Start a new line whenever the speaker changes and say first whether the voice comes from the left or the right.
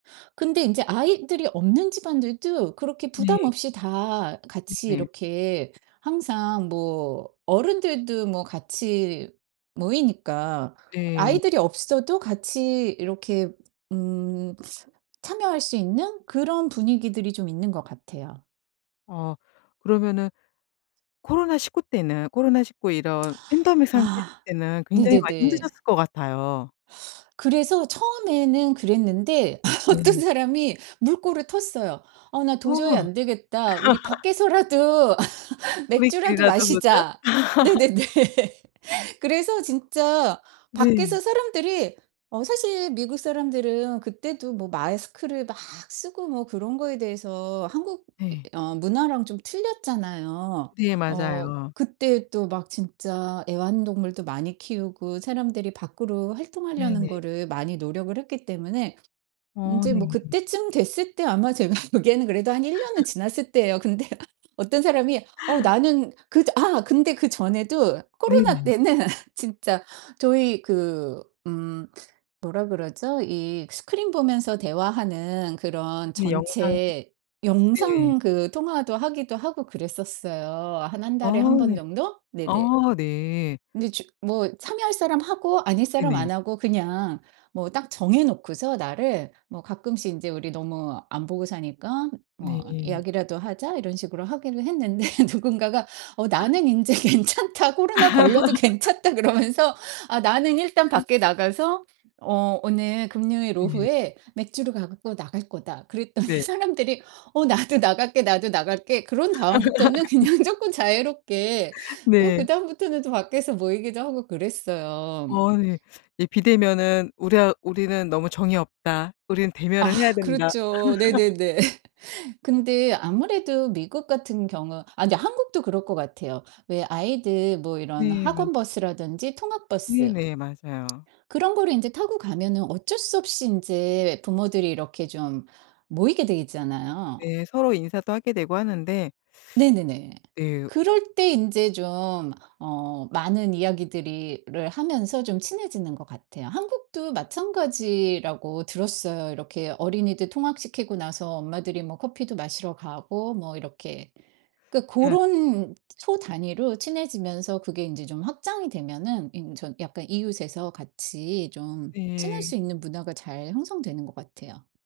right: 근데 인제 아이들이 없는 집안들도 그렇게
left: 네.
right: 부담없이 다 같이
left: 네.
right: 이렇게 항상 뭐 어른들도 뭐 같이 모이니까
left: 네.
right: 아이들이 없어도 같이 이렇게 음 참여할 수 있는 그런 분위기들이 좀 있는 것 같아요.
left: 어 그러면은 코로나 19 때는 코로나 19 이런 팬데믹 상태일
right: 아
left: 때는 굉장히 많이
right: 네네네.
left: 힘드셨을 것 같아요.
right: 그래서 처음에는 그랬는데 어떤
left: 네네.
right: 사람이 물꼬를 텄어요. "어 나 도저히
left: 어.
right: 안 되겠다. 우리 밖에서라도 맥주라도
left: "우리끼리라도 보자?"
right: 마시자." 네네네. 그래서 진짜 밖에서
left: 네.
right: 사람들이 어 사실 미국사람들은 그 때도 뭐 마스크를 막 쓰고 뭐 그런 거에 대해서 한국 이
left: 네.
right: 어 문화랑 좀 틀렸잖아요.
left: 네,
right: 어
left: 맞아요.
right: 그때도 막 진짜 애완동물도 많이 키우고 사람들이 밖으로 활동하려는
left: 네네.
right: 거를 많이 노력을 했기 때문에
left: 어
right: 이제 뭐
left: 네.
right: 그때쯤 됐을 때 아마 제가 보기에는 그래도 한 1 년은 지났을 때예요. 근데 어떤 사람이 어 "나는 그 전." 아 근데 그 전에도 코로나
left: 네네.
right: 때는 진짜 저희 그 음 뭐라 그러죠? 이 스크린 보면서 대화하는 그런
left: 그 영상
right: 전체
left: 네.
right: 영상 그 통화도 하기도 하고 그랬었어요. 한 1 달에 1
left: 아
right: 번
left: 네.
right: 정도? 네네.
left: 아 네.
right: 근데 주 뭐 참여할 사람 하고 아닐 사람
left: 네네.
right: 안 하고 그냥 뭐 딱 정해 놓고서 날을 뭐 가끔씩 인제 "우리 너무 안 보고 사니까 뭐
left: 네.
right: 이야기라도 하자." 이런 식으로 하기로 했는데 누군가가 어 "나는 인제 괜찮다. 코로나 걸려도 괜찮다." 그러면서. "아 나는 일단 밖에 나가서 어 오늘 금요일
left: 네.
right: 오후에 맥주를 갖고 나갈 거다." 그랬더니
left: 네.
right: 사람들이 "어 나도 나갈게, 나도 나갈게." 그런 다음부터는 그냥 쪼끔 자유롭게 또
left: 네.
right: 그다음부터는 또 밖에서 모이기도 하고 그랬어요.
left: 어 예. "이 비대면은 우리하 우리는 너무 정이 없다. 우리는
right: 아
left: 대면을 해야 된다."
right: 그렇죠. 네네네. 근데 아무래도 미국 같은 경우 아 근데 한국도 그럴 것 같아요. 왜 아이들 뭐 이런
left: 네, 맞
right: 학원 버스라든지 통학버스
left: 네네, 맞아요.
right: 그런 거를 인제 타고 가면은 어쩔 수 없이 인제 부모들이 이렇게 좀 모이게 돼 있잖아요.
left: 네, 서로 인사도 하게 되고 하는데
right: 네네네.
left: 예.
right: 그럴 때 인제 좀 어 많은 이야기들이 를 하면서 좀 친해지는 것 같아요. 한국도 마찬가지라고 들었어요. 이렇게 어린이들 통학시키고 나서 엄마들이 뭐 커피도 마시러 가고 뭐 이렇게. 그러니까
left: 예.
right: 고런 소단위로 친해지면서 그게 인제 좀 확장이 되면은 인 저 약간 이웃에서 같이 좀 친할
left: 네.
right: 수 있는 문화가 잘 형성되는 것 같아요.